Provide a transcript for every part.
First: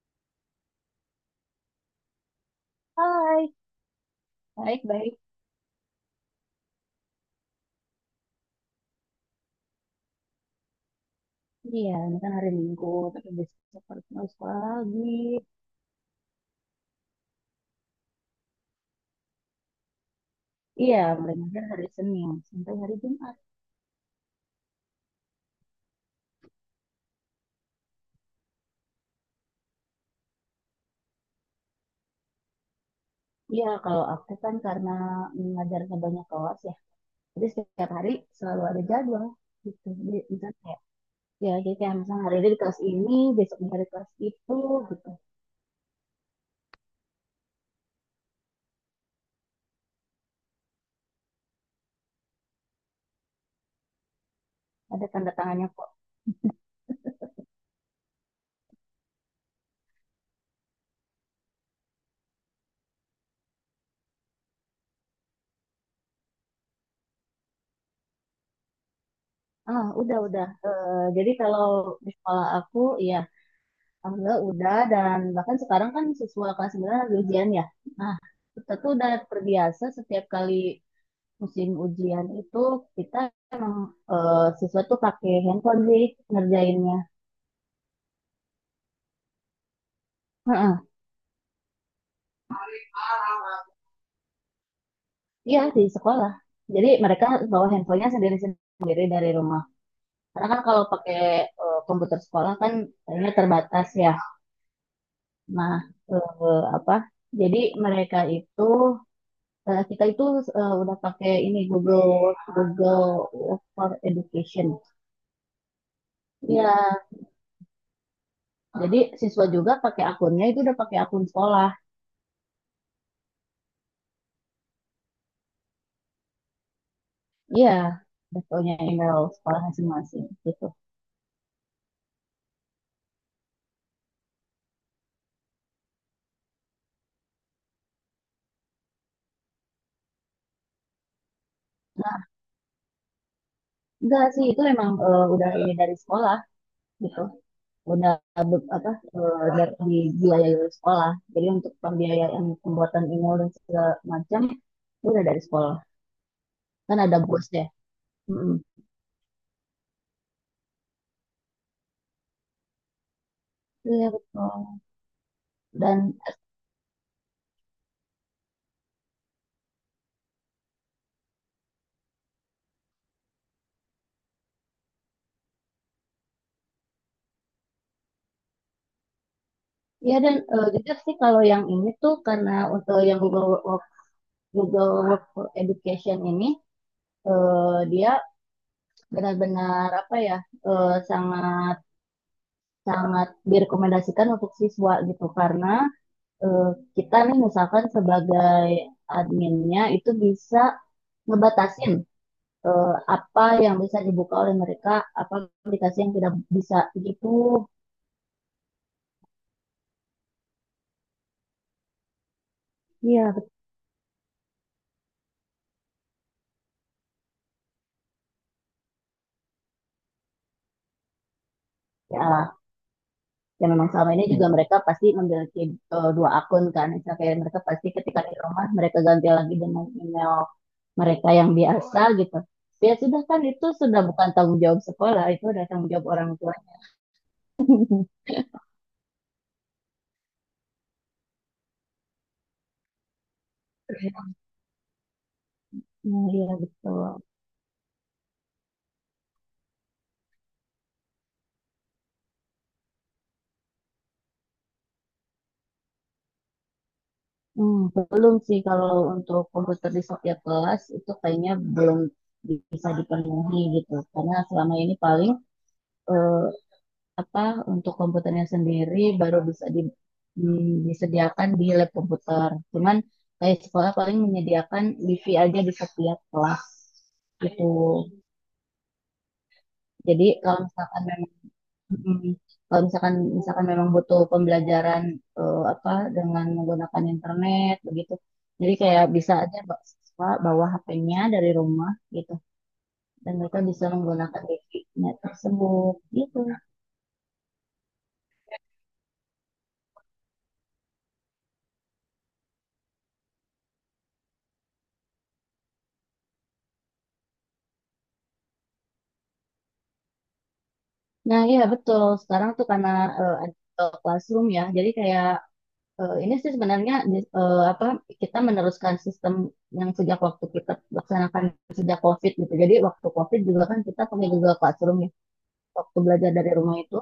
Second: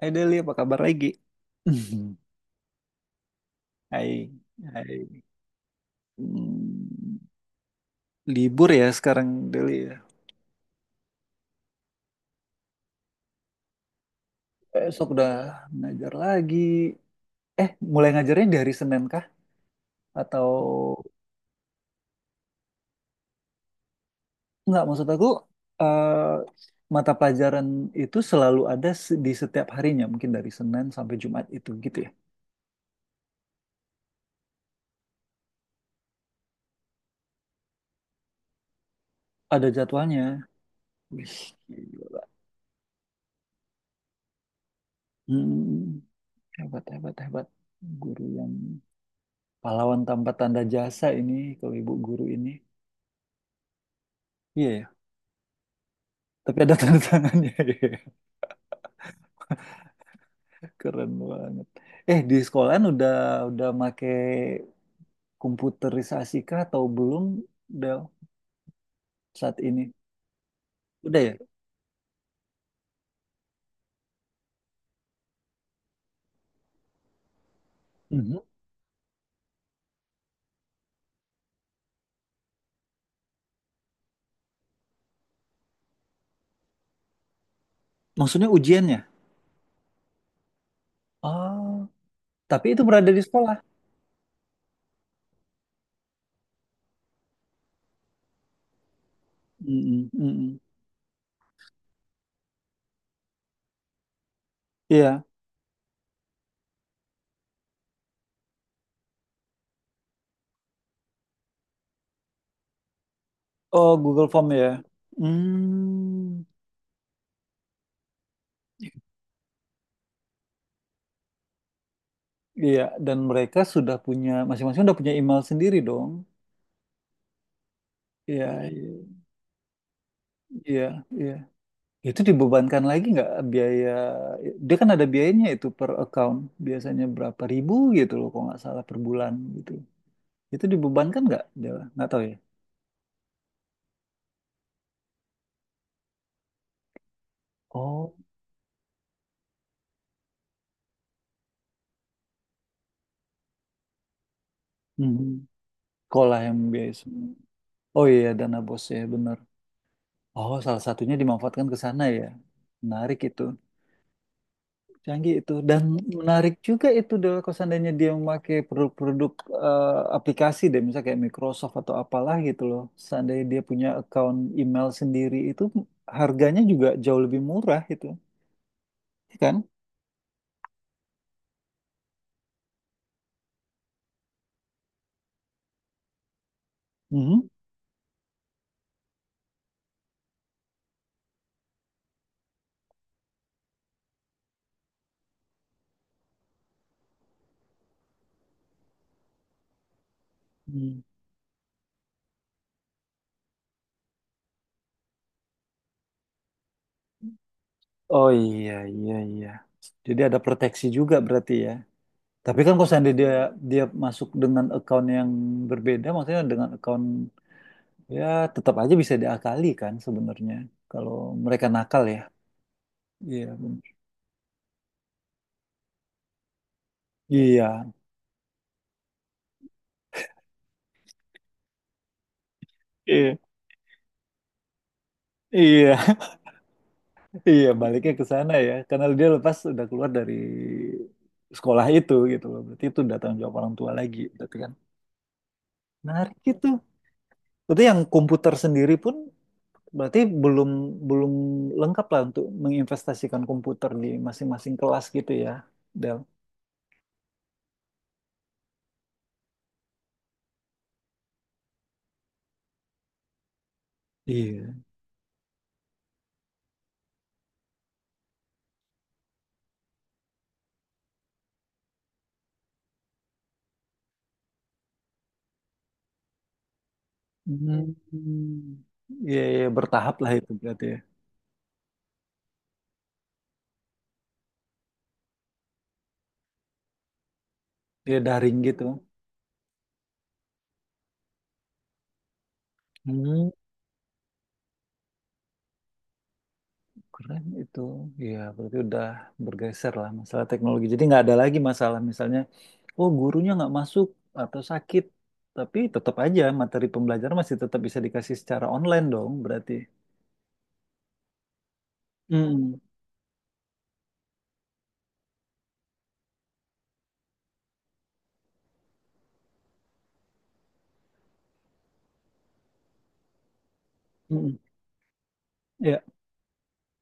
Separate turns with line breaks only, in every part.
Hai Deli, apa kabar lagi?
Hai,
Hai, hai.
baik-baik.
Hmm, Libur ya sekarang Deli ya.
Iya, ini kan hari Minggu, tapi besok harus mulai sekolah lagi.
Besok udah ngajar lagi. Eh, mulai ngajarnya dari Senin kah? Atau
Iya, mulai ngajar hari Senin sampai hari Jumat.
enggak, maksud aku eh, mata pelajaran itu selalu ada di setiap harinya, mungkin dari Senin sampai Jumat itu gitu ya.
Iya, kalau aku kan karena ngajarnya banyak kelas ya, jadi setiap hari selalu ada jadwal
Ada
gitu. Jadi
jadwalnya.
misalnya kayak,
Wih,
ya jadi kayak
gila.
misalnya hari ini di kelas ini, besok dari kelas itu gitu.
Hmm, Hebat, hebat, hebat. Guru yang pahlawan tanpa tanda jasa ini, kalau ibu guru ini. Iya.
Ada tanda tangannya kok.
Tapi ada tanda tangannya. Keren banget. Di sekolahan udah make komputerisasi kah atau belum Del saat
Ah,
ini?
udah, udah. Eh,
Udah
jadi
ya?
kalau di sekolah aku, ya Alhamdulillah udah dan bahkan sekarang kan siswa kelas 9 lagi ujian ya. Nah,
Mhm.
kita tuh udah terbiasa setiap kali musim ujian itu kita emang siswa tuh pakai handphone sih ngerjainnya.
Maksudnya ujiannya?
Heeh.
Oh, tapi itu berada di sekolah.
Iya di sekolah. Jadi mereka bawa handphonenya sendiri-sendiri dari rumah.
Mm-mm,
Karena
mm-mm.
kan kalau pakai komputer sekolah kan kayaknya terbatas ya.
Iya.
Nah, eh, apa? Jadi mereka itu kita itu udah pakai ini Google Google for
Oh, Google Form
Education.
ya. Hmm,
Iya, jadi siswa juga pakai akunnya itu udah pakai akun sekolah.
iya. Dan mereka sudah punya, masing-masing udah punya email sendiri dong.
Iya, udah
Iya,
punya
iya,
email sekolah masing-masing gitu.
iya. Iya. Itu dibebankan lagi nggak biaya? Dia kan ada biayanya itu per account. Biasanya berapa ribu gitu loh, kalau nggak salah per bulan gitu. Itu dibebankan nggak? Dia nggak tahu ya.
Enggak sih, itu emang udah ini dari sekolah gitu. Udah
Oh,
apa dari dibiayai oleh sekolah. Jadi untuk pembiayaan pembuatan email dan segala macam itu udah
mhm.
dari sekolah.
Sekolah yang biaya
Kan ada
semua.
bos ya.
Oh iya,
Mm-mm.
dana bos ya benar. Oh, salah satunya dimanfaatkan ke sana ya. Menarik itu.
Iya betul.
Canggih itu dan
Dan
menarik juga itu Del kalau seandainya dia memakai produk-produk eh, aplikasi deh misalnya kayak Microsoft atau apalah gitu loh. Seandainya dia punya account email sendiri itu harganya juga jauh lebih murah itu, ya kan?
ya dan jujur sih kalau yang ini tuh karena untuk yang Google Work, Google Work for Education ini
Mhm.
eh, dia benar-benar apa ya sangat sangat direkomendasikan untuk siswa gitu karena eh, kita nih misalkan sebagai adminnya itu bisa
Hmm.
ngebatasin eh, apa yang bisa dibuka oleh mereka, apa aplikasi yang tidak bisa gitu.
Oh iya iya iya. Jadi ada proteksi juga berarti ya. Tapi kan kalau seandainya dia
Iya, betul.
dia masuk dengan account yang berbeda maksudnya dengan account ya tetap aja bisa diakali kan sebenarnya kalau mereka nakal ya.
Ya,
Iya,
ya memang selama ini juga mereka pasti memiliki dua akun kan misalnya kayak mereka
iya,
pasti ketika di rumah mereka ganti lagi dengan email mereka yang biasa gitu, ya sudah,
iya.
kan itu sudah bukan tanggung jawab sekolah, itu udah tanggung jawab
Iya,
orang tua.
iya, baliknya ke sana ya. Karena dia lepas udah keluar dari sekolah itu gitu loh. Berarti itu udah tanggung jawab orang tua lagi, berarti kan.
Hmm,
Menarik
iya
itu.
betul.
Berarti yang komputer sendiri pun berarti belum belum lengkap lah untuk menginvestasikan komputer di masing-masing kelas gitu ya, Del.
Hmm, belum sih kalau untuk komputer di setiap kelas itu kayaknya belum bisa dipenuhi gitu, karena
Iya.
selama ini paling eh, apa untuk komputernya sendiri baru bisa disediakan di lab komputer. Cuman kayak sekolah paling menyediakan wifi aja di setiap kelas gitu.
Hmm. Iya, iya, bertahap
Jadi
lah itu
kalau
berarti ya.
misalkan memang mm, kalau misalkan misalkan memang butuh pembelajaran apa dengan menggunakan internet begitu.
Dia daring
Jadi
gitu.
kayak bisa aja siswa bawa HP-nya dari rumah gitu dan
Hmm.
mereka bisa menggunakan wifi-nya tersebut gitu.
Keren itu. Ya, berarti udah bergeser lah masalah teknologi. Jadi nggak ada lagi masalah misalnya, oh gurunya nggak masuk atau sakit. Tapi tetap aja materi pembelajaran masih tetap bisa dikasih secara online dong berarti.
Nah, iya betul. Sekarang tuh
Hmm,
karena ada Google Classroom ya, jadi kayak ini sih sebenarnya apa kita meneruskan sistem yang sejak waktu kita laksanakan sejak COVID gitu. Jadi waktu COVID juga kan kita pakai Google
hmm,
Classroom ya. Waktu
ya.
belajar dari rumah itu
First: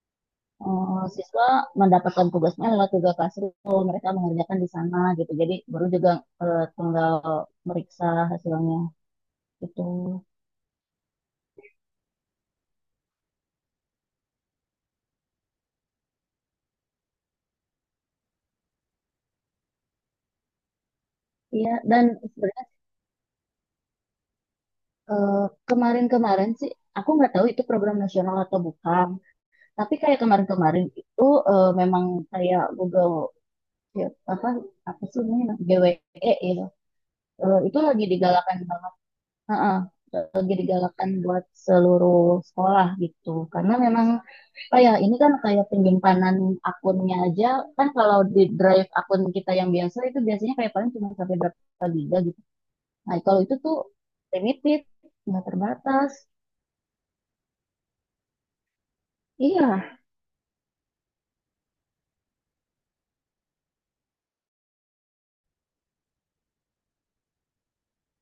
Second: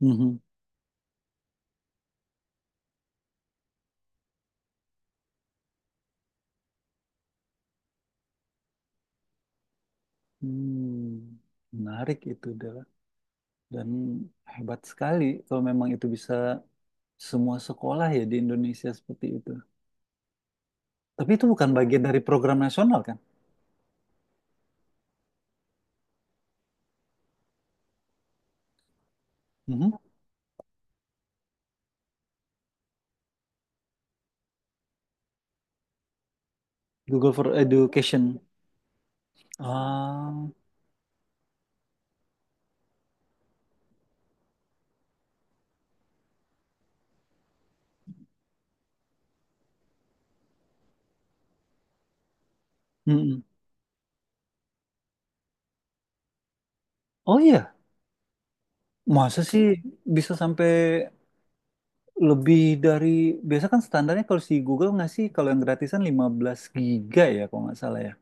Mhm.
siswa mendapatkan tugasnya lewat Google Classroom, mereka mengerjakan di sana gitu. Jadi baru juga tinggal meriksa hasilnya gitu.
Hmm, Menarik itu adalah dan hebat sekali kalau memang itu bisa semua sekolah ya di Indonesia seperti itu. Tapi itu bukan
Iya,
bagian
dan
dari program nasional kan?
Eh, kemarin-kemarin sih, aku nggak tahu itu program nasional atau bukan. Tapi
Mhm.
kayak kemarin-kemarin itu memang kayak Google ya, apa apa sih namanya GWE ya.
Google for
Itu lagi
Education.
digalakan banget. Heeh,
Ah,
lagi digalakan buat seluruh sekolah gitu. Karena memang apa ya, ini kan kayak penyimpanan akunnya aja, kan kalau di drive akun kita yang biasa itu biasanya kayak paling cuma sampai berapa giga gitu. Nah kalau
mhm.
itu tuh limited, nggak terbatas.
Oh iya, masa sih
Iya,
bisa sampai lebih dari biasa kan standarnya kalau si Google ngasih kalau yang gratisan 15 giga ya kalau nggak salah ya.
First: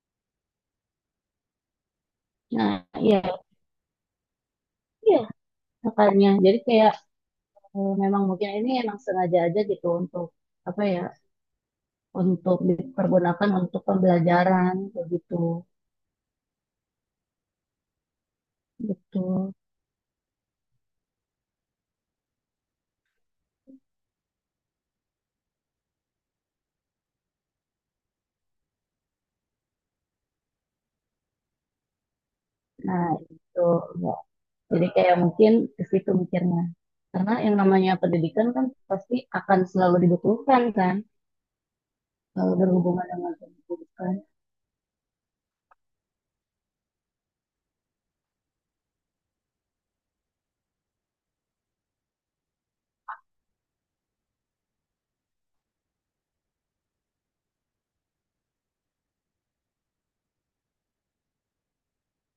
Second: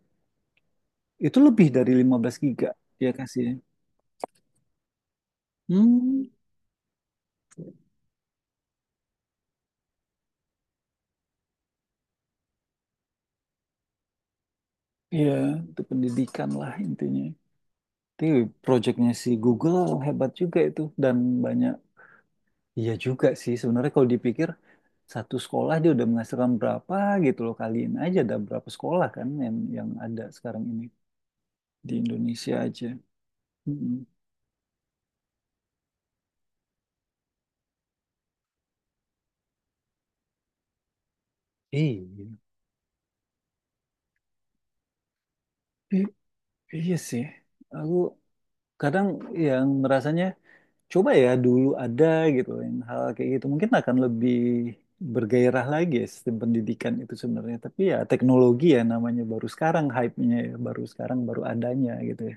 Itu lebih dari 15 giga
nah,
ya
iya,
kasih. Ya.
iya,
Hmm,
makanya. Jadi kayak memang mungkin ini emang sengaja aja gitu untuk apa ya, untuk dipergunakan untuk pembelajaran
iya,
begitu,
itu pendidikan lah intinya. Tapi projectnya si
betul.
Google hebat juga itu dan banyak iya juga sih sebenarnya kalau dipikir satu sekolah dia udah menghasilkan berapa gitu loh kaliin aja ada berapa sekolah kan yang ada sekarang ini di Indonesia aja.
Nah, itu
Mm-mm.
ya. Jadi kayak mungkin ke situ mikirnya. Karena yang namanya pendidikan kan pasti akan selalu dibutuhkan kan,
Iya.
kalau berhubungan dengan pendidikan.
I- iya sih. Aku kadang yang ngerasanya coba ya dulu ada gitu yang hal kayak gitu mungkin akan lebih bergairah lagi ya sistem pendidikan itu sebenarnya. Tapi ya teknologi ya namanya baru sekarang hype-nya ya baru sekarang baru adanya gitu ya.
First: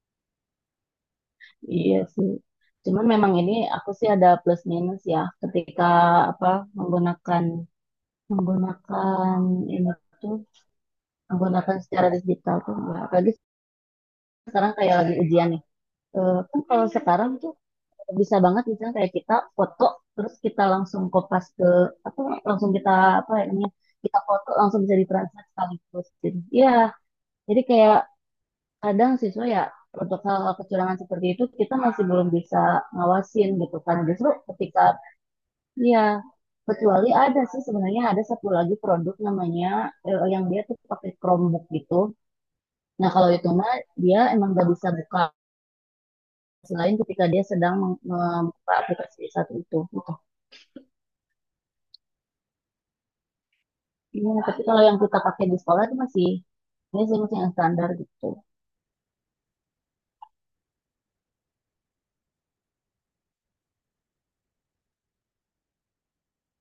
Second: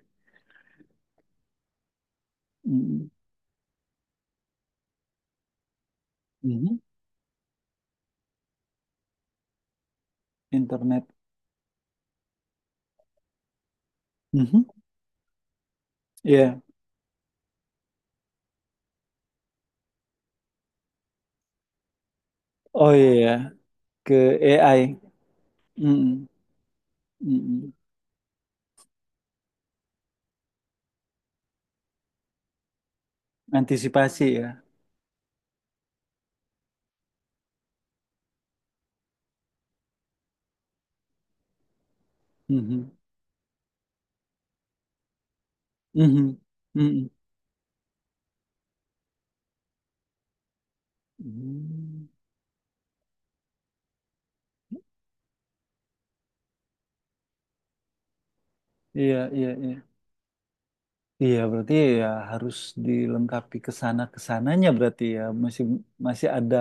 Iya sih. Cuman
Mm,
memang ini aku sih ada plus minus ya ketika apa
mhm.
menggunakan menggunakan ini tuh
Internet.
menggunakan secara digital tuh enggak. Apalagi
Mhm.
sekarang kayak lagi ujian nih. Kan
Iya.
kalau sekarang tuh bisa banget misalnya kayak kita foto terus kita langsung kopas ke apa, langsung kita
Oh iya ya.
apa ya namanya,
Ke
kita foto langsung
AI.
bisa ditranslate sekaligus
Mm,
gitu. Iya, jadi
mm.
kayak kadang siswa ya, untuk hal kecurangan seperti itu kita masih belum bisa ngawasin gitu kan,
Antisipasi
justru
ya.
ketika ya, kecuali ada sih sebenarnya, ada satu lagi produk namanya yang dia tuh pakai Chromebook gitu.
Mhm.
Nah, kalau itu mah dia emang gak bisa buka
Mhm.
selain
Mhm.
ketika dia sedang membuka aplikasi satu itu gitu.
Hmm.
Iya, tapi kalau yang kita pakai di sekolah itu masih ini sih, masih yang standar gitu.
Iya, iya, iya. Iya, berarti ya harus dilengkapi ke sana kesananya berarti ya masih masih ada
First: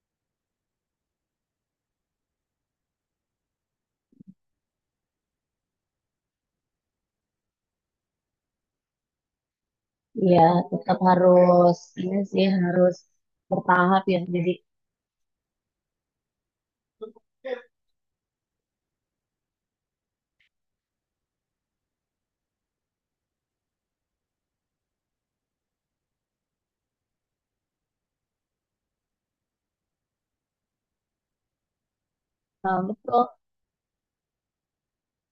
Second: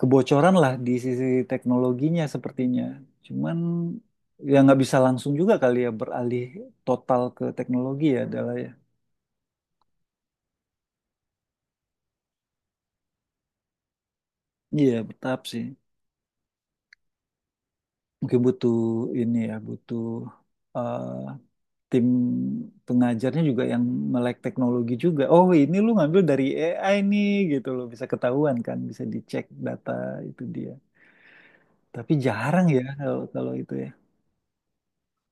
kebocoran lah di sisi teknologinya sepertinya. Cuman ya nggak bisa langsung juga kali ya beralih total ke teknologi ya adalah ya.
Iya, tetap harus ini sih, harus bertahap ya. Jadi
Iya, bertahap sih. Mungkin butuh ini ya, butuh eh, tim pengajarnya juga yang melek teknologi juga. Oh, ini lu ngambil dari AI nih gitu loh, bisa ketahuan kan, bisa dicek data itu dia. Tapi jarang ya kalau
betul.
kalau itu ya.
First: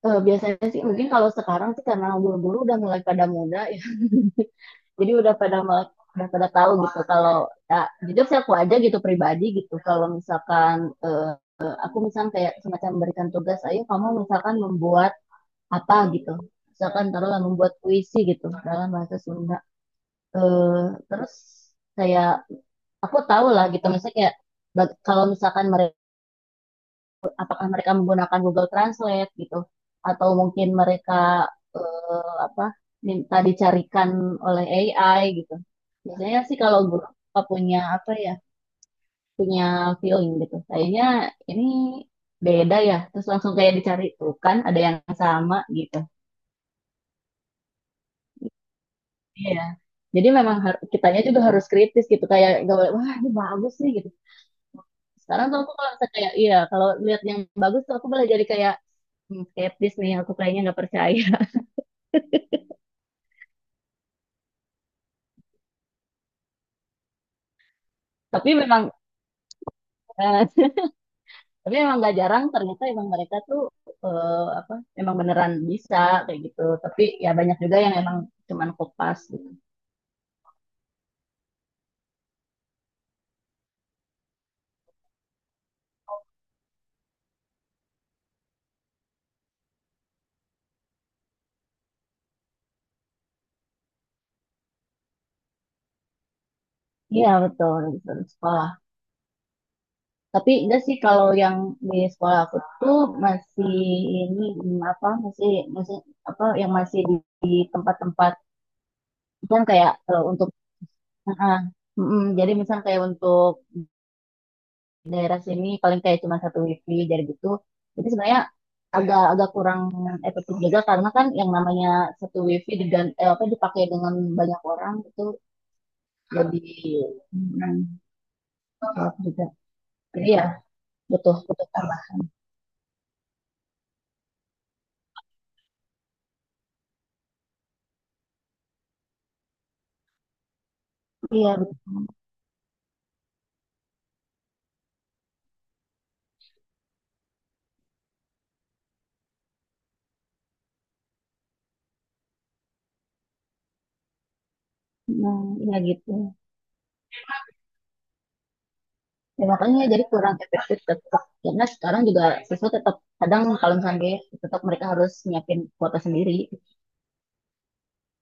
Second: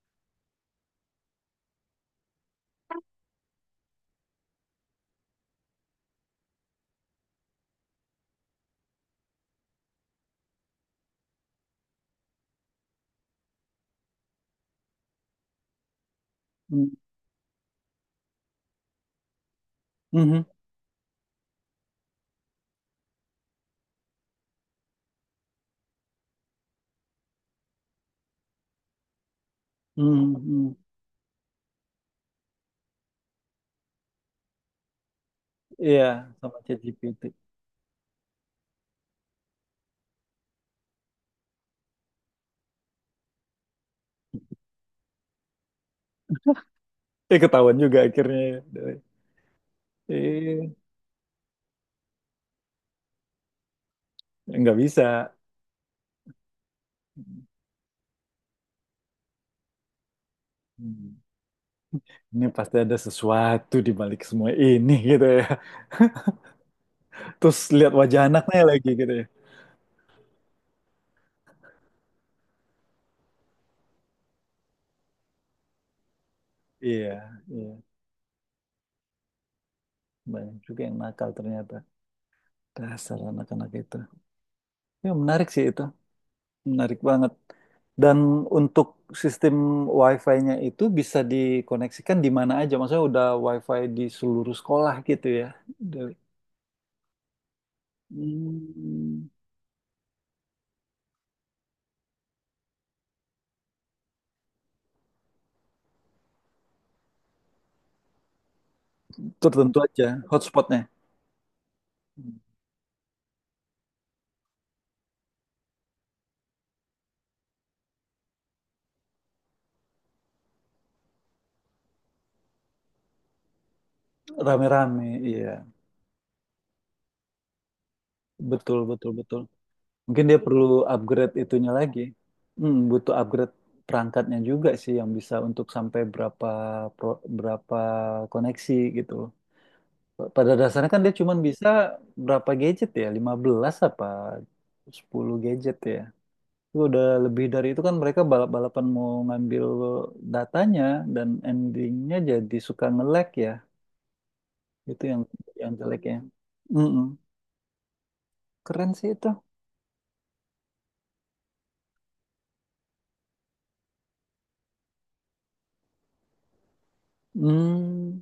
Biasanya sih mungkin kalau sekarang sih karena guru-guru udah mulai pada muda ya. Jadi udah pada udah pada tahu gitu kalau ya jujur sih aku aja gitu pribadi gitu kalau misalkan eh, aku misalkan kayak semacam memberikan tugas ayo kamu misalkan membuat apa gitu,
Hmm.
misalkan taruhlah membuat puisi gitu dalam bahasa Sunda.
Mhm.
Terus saya aku tahu lah gitu misalnya kayak, kalau misalkan mereka, apakah mereka menggunakan Google Translate gitu, atau
Mhm,
mungkin
mhm.
mereka apa minta dicarikan oleh AI gitu.
Iya,
Biasanya sih
sama
kalau guru
ChatGPT.
punya apa ya, punya feeling gitu. Kayaknya ini beda ya. Terus langsung kayak dicari tuh kan ada yang sama gitu.
Eh ketahuan juga akhirnya. Ya.
Iya. Jadi memang
Eh,
kitanya juga harus kritis gitu, kayak gak boleh wah ini bagus nih gitu.
nggak bisa.
Sekarang tuh aku kalau misalnya kayak iya, kalau lihat yang bagus tuh aku boleh jadi kayak, "Hmm, skeptis nih, aku kayaknya nggak
Hmm.
percaya."
Ini pasti ada sesuatu di balik semua ini gitu ya. Terus lihat wajah
Tapi
anaknya
memang
lagi gitu ya.
eh, tapi memang gak jarang ternyata emang mereka tuh apa emang beneran bisa kayak gitu. Tapi
Iya,
ya banyak juga
iya.
yang emang cuman kopas gitu.
Banyak juga yang nakal ternyata. Dasar anak-anak itu. Ya menarik sih itu. Menarik banget. Dan untuk sistem Wi-Fi-nya itu bisa dikoneksikan di mana aja. Maksudnya udah Wi-Fi di seluruh sekolah gitu ya. Dari-
Iya betul, betul. Sekolah.
Hmm,
Tapi enggak sih kalau yang di sekolah aku tuh masih ini apa, masih masih apa yang masih di tempat-tempat, kan
Tertentu
kayak
aja
untuk
hotspotnya.
ah, jadi misal kayak untuk daerah sini paling kayak cuma satu wifi jadi gitu. Jadi sebenarnya agak agak kurang efektif juga, karena kan yang namanya satu wifi apa dipakai dengan banyak orang
Rame-rame,
itu
iya.
lebih mm,
Betul, betul,
salah
betul.
juga.
Mungkin
Jadi
dia
ya
perlu upgrade
butuh butuh
itunya
tambah.
lagi. Butuh upgrade perangkatnya juga sih yang bisa untuk sampai berapa berapa koneksi gitu. Pada dasarnya kan dia cuma
Iya,
bisa
betul.
berapa gadget ya? 15 apa 10 gadget ya? Itu udah lebih dari itu kan mereka balap-balapan mau ngambil datanya dan endingnya jadi suka nge-lag ya. Itu yang
Nah, iya gitu.
jeleknya. Mm-mm. Keren sih itu.
Ya, makanya jadi kurang efektif tetap. Karena sekarang juga siswa tetap kadang kalau misalnya gaya, tetap mereka harus nyiapin kuota sendiri.
Hmm,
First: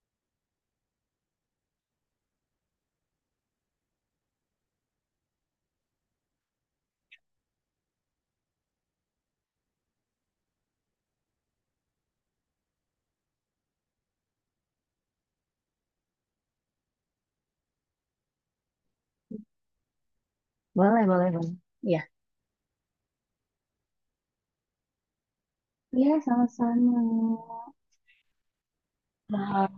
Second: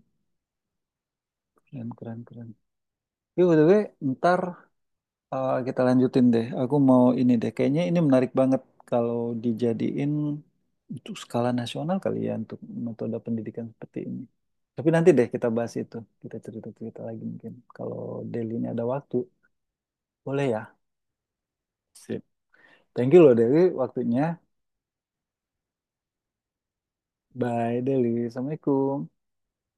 Keren, keren, keren. Tapi by the way, ntar kita lanjutin deh. Aku mau ini deh. Kayaknya ini menarik banget kalau dijadiin untuk skala nasional kali ya untuk metode pendidikan seperti ini. Tapi nanti deh kita bahas itu. Kita cerita-cerita lagi mungkin. Kalau Deli ini ada waktu, boleh ya?
Boleh, boleh, boleh. Iya.
Sip. Thank you loh Deli waktunya.
Iya, sama-sama.
Bye Deli. Assalamualaikum.
Wah,